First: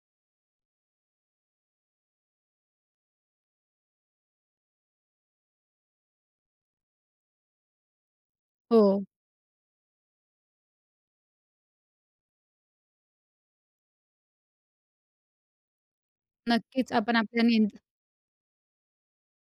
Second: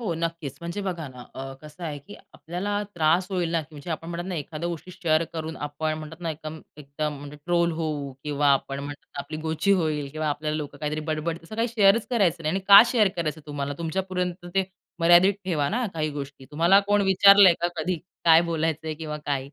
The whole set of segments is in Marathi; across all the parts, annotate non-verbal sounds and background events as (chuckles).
हो, नक्कीच. म्हणजे बघा ना, अ, कसं आहे की आपल्याला त्रास होईल ना, म्हणजे आपण म्हणतात ना, एखाद्या गोष्टी शेअर करून आपण म्हणतात ना एकदम एकदम म्हणजे ट्रोल होऊ किंवा आपण हो. म्हणतात आपली गोची होईल किंवा आपल्याला लोकं काहीतरी बड-बड, असं काही शेअरच करायचं नाही. आणि का शेअर करायचं तुम्हाला? तुमच्यापर्यंत ते मर्यादित ठेवा ना, काही गोष्टी. तुम्हाला नक्कीच. कोण आपण आपल्या विचारलंय का नियंत्र कधी? काय बोलायचंय किंवा काय?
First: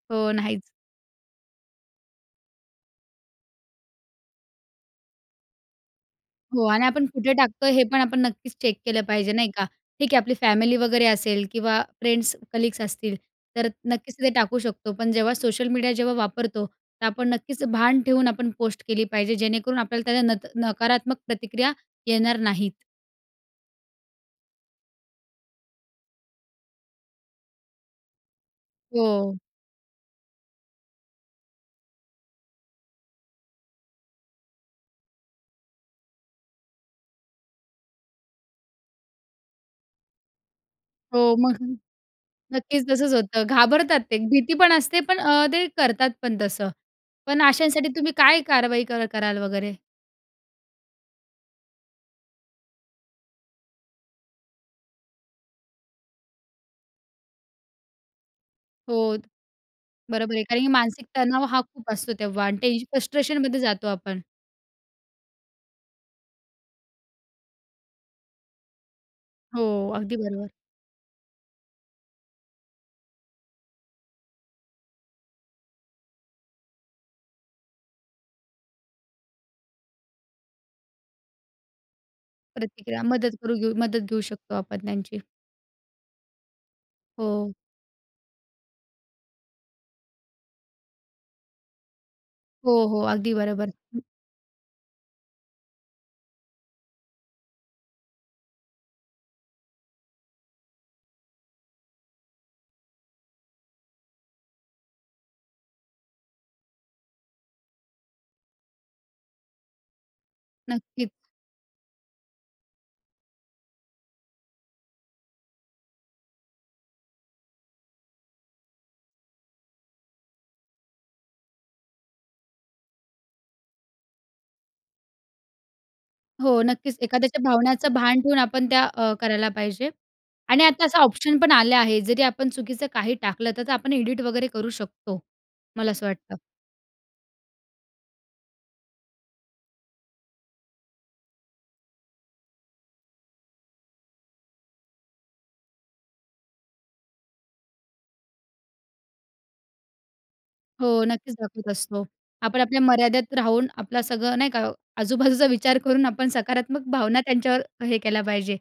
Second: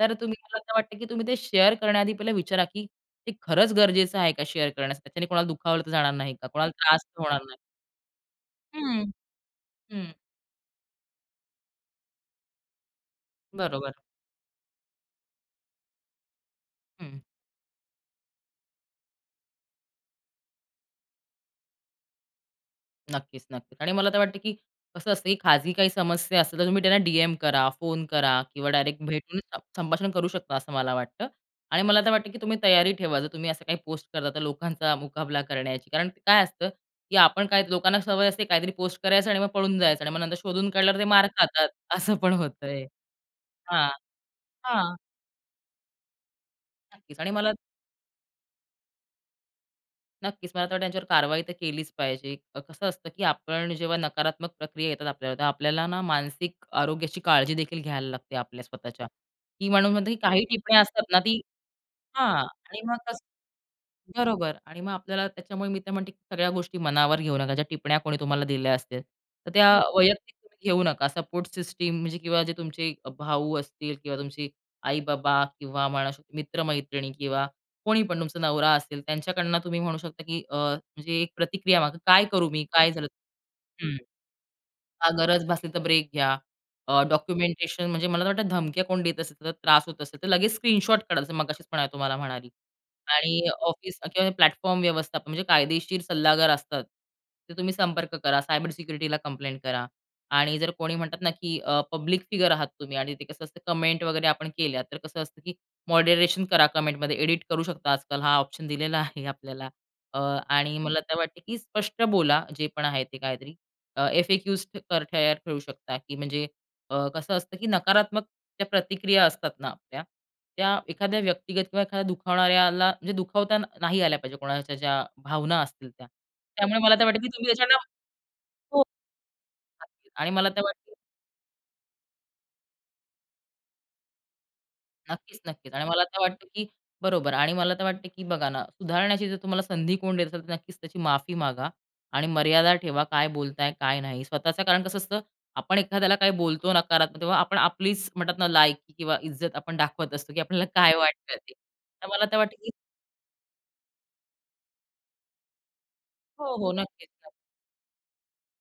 तर हो. तुम्ही मला नाहीच. असं वाटत की तुम्ही ते शेअर करण्याआधी पहिले विचारा, की ते खरंच गरजेचं आहे का शेअर करण्यासाठी? त्याच्याने कोणाला दुखावलं तर जाणार नाही का? हो. कोणाला आणि त्रास आपण कुठे होणार नाही. टाकतोय, हे पण आपण नक्कीच चेक केलं हं. पाहिजे. नाही का? हं. ठीक आहे आपली फॅमिली वगैरे असेल किंवा फ्रेंड्स, कलीग्स असतील. तर बरोबर. नक्कीच ते टाकू शकतो. पण जेव्हा सोशल मीडिया जेव्हा वापरतो, हं, तर हं. आपण नक्कीच भान ठेऊन आपण पोस्ट केली पाहिजे, जेणेकरून आपल्याला त्याला नत नकारात्मक प्रतिक्रिया येणार नाहीत. नक्कीच, नक्कीच. आणि मला तर वाटतं की कसं असतं, की खाजगी काही समस्या असतील तर तुम्ही त्यांना डीएम करा, फोन करा किंवा डायरेक्ट हो. भेटून संभाषण करू शकता असं मला वाटतं. आणि मला तर वाटतं की तुम्ही तयारी ठेवा. जर तुम्ही असं काही पोस्ट करता तर लोकांचा मुकाबला करण्याची. कारण काय असतं, की आपण काही लोकांना सवय असते काहीतरी पोस्ट करायचं आणि मग पळून जायचं आणि मग नंतर शोधून काढल्यावर ते मार हो. मग. खातात, (chuckles) असं पण होतंय. नक्कीच तसंच होतं. हां. घाबरतात ते, भीती पण हां. असते पण अ, ते करतात पण तसं. नक्कीच. आणि पण मला अशांसाठी तुम्ही काय कारवाई कर कराल वगैरे? नक्कीच, मला तर वाटतं त्यांच्यावर कारवाई तर केलीच पाहिजे. अ, कसं असतं की आपण जेव्हा नकारात्मक प्रक्रिया येतात आपल्यावर, तेव्हा आपल्याला ना, मानसिक आरोग्याची काळजी देखील घ्यायला लागते आपल्या स्वतःच्या. हो. की म्हणून म्हणते की बरोबर आहे. काही कारण की टिप्पणी असतात मानसिक ना, ती तणाव हा खूप असतो हां. तेव्हा आणि ते आणि मग कसं फ्रस्ट्रेशनमध्ये जातो आपण. बरोबर. आणि मग आपल्याला त्याच्यामुळे मी तर म्हणते की सगळ्या गोष्टी मनावर घेऊ नका. ज्या टिपण्या कोणी तुम्हाला दिल्या असतील. तर त्या हो. अगदी वैयक्तिक बरोबर. तुम्ही घेऊ नका. सपोर्ट सिस्टम म्हणजे किंवा जे तुमचे भाऊ असतील किंवा तुमचे आई-बाबा किंवा म्हणू शकतो मित्र-मैत्रिणी किंवा कोणी पण तुमचा नवरा असेल. त्यांच्याकडनं तुम्ही म्हणू शकता की अ, म्हणजे एक प्रतिक्रिया मागा, "काय करू मी? काय प्रतिक्रिया, झालं?" मदत करू घेऊ हं. मदत घेऊ शकतो आपण हां, त्यांची. गरज भासली तर ब्रेक घ्या. अ, हो. डॉक्युमेंटेशन, म्हणजे मला तर वाटतं धमक्या कोण देत असेल, तर त्रास होत असेल. तर लगेच स्क्रीनशॉट काढा, जस मगाशीच पण आहे तुम्हाला म्हणाली. हो, हो, अगदी आणि बरोबर. ऑफिस हं. किंवा प्लॅटफॉर्म व्यवस्थापन म्हणजे कायदेशीर सल्लागार असतात. तर तुम्ही संपर्क करा. सायबर सिक्युरिटीला कंप्लेंट करा. आणि जर कोणी म्हणतात ना की अ, पब्लिक फिगर आहात तुम्ही आणि ते कसं असतं कमेंट वगैरे आपण केल्या, तर कसं असतं, की मॉडरेशन करा कमेंटमध्ये. एडिट करू शकता आजकाल. हा ऑप्शन दिलेला आहे आपल्याला. अ, आणि मला नक्कीच. तर वाटते की स्पष्ट बोला, जे पण आहे ते काहीतरी. अ, एफ-ए-क्युज तर तयार ठेवू शकता की म्हणजे अ, कसं असतं की नकारात्मक प्रतिक्रिया असतात ना आपल्या, त्या एखाद्या व्यक्तिगत किंवा एखाद्या दुखावणाऱ्याला म्हणजे दुखावता नाही आल्या पाहिजे कोणाच्या ज्या भावना असतील त्या. हो, त्यामुळे मला नक्कीच. तर वाटतं की एखाद्याच्या तुम्ही त्याच्याला भावण्याचं भान ठेऊन आपण हो. त्या अ, करायला पाहिजे. अगदी. आणि मला ते आणि आता वाटतं असं ऑप्शन पण आले आहे. जरी आपण चुकीचं काही टाकलं, तर आपण एडिट वगैरे करू शकतो, नक्कीच, नक्कीच. आणि मला मला असं तर वाटतं. वाटतं की बरोबर. आणि मला तर वाटतं की बघा ना, सुधारण्याची जर तुम्हाला संधी कोण देत असेल, तर नक्कीच त्याची माफी मागा. आणि मर्यादा ठेवा. काय बोलताय? काय नाही? स्वतःच कारण कसं असतं? आपण एखाद्याला काही बोलतो नकारात्मक तेव्हा आपण आपलीच म्हणतात ना, लायकी किंवा इज्जत आपण दाखवत असतो, की आपल्याला हो, काय नक्कीच वाटतं ते. दाखवत असतो. तर मला तर वाटतं आपण की आपल्या मर्यादेत राहून, आपलं सगळं नाही का? आजूबाजूचा विचार करून आपण हो, हो, सकारात्मक भावना नक्कीच. त्यांच्यावर हे केल्या पाहिजे.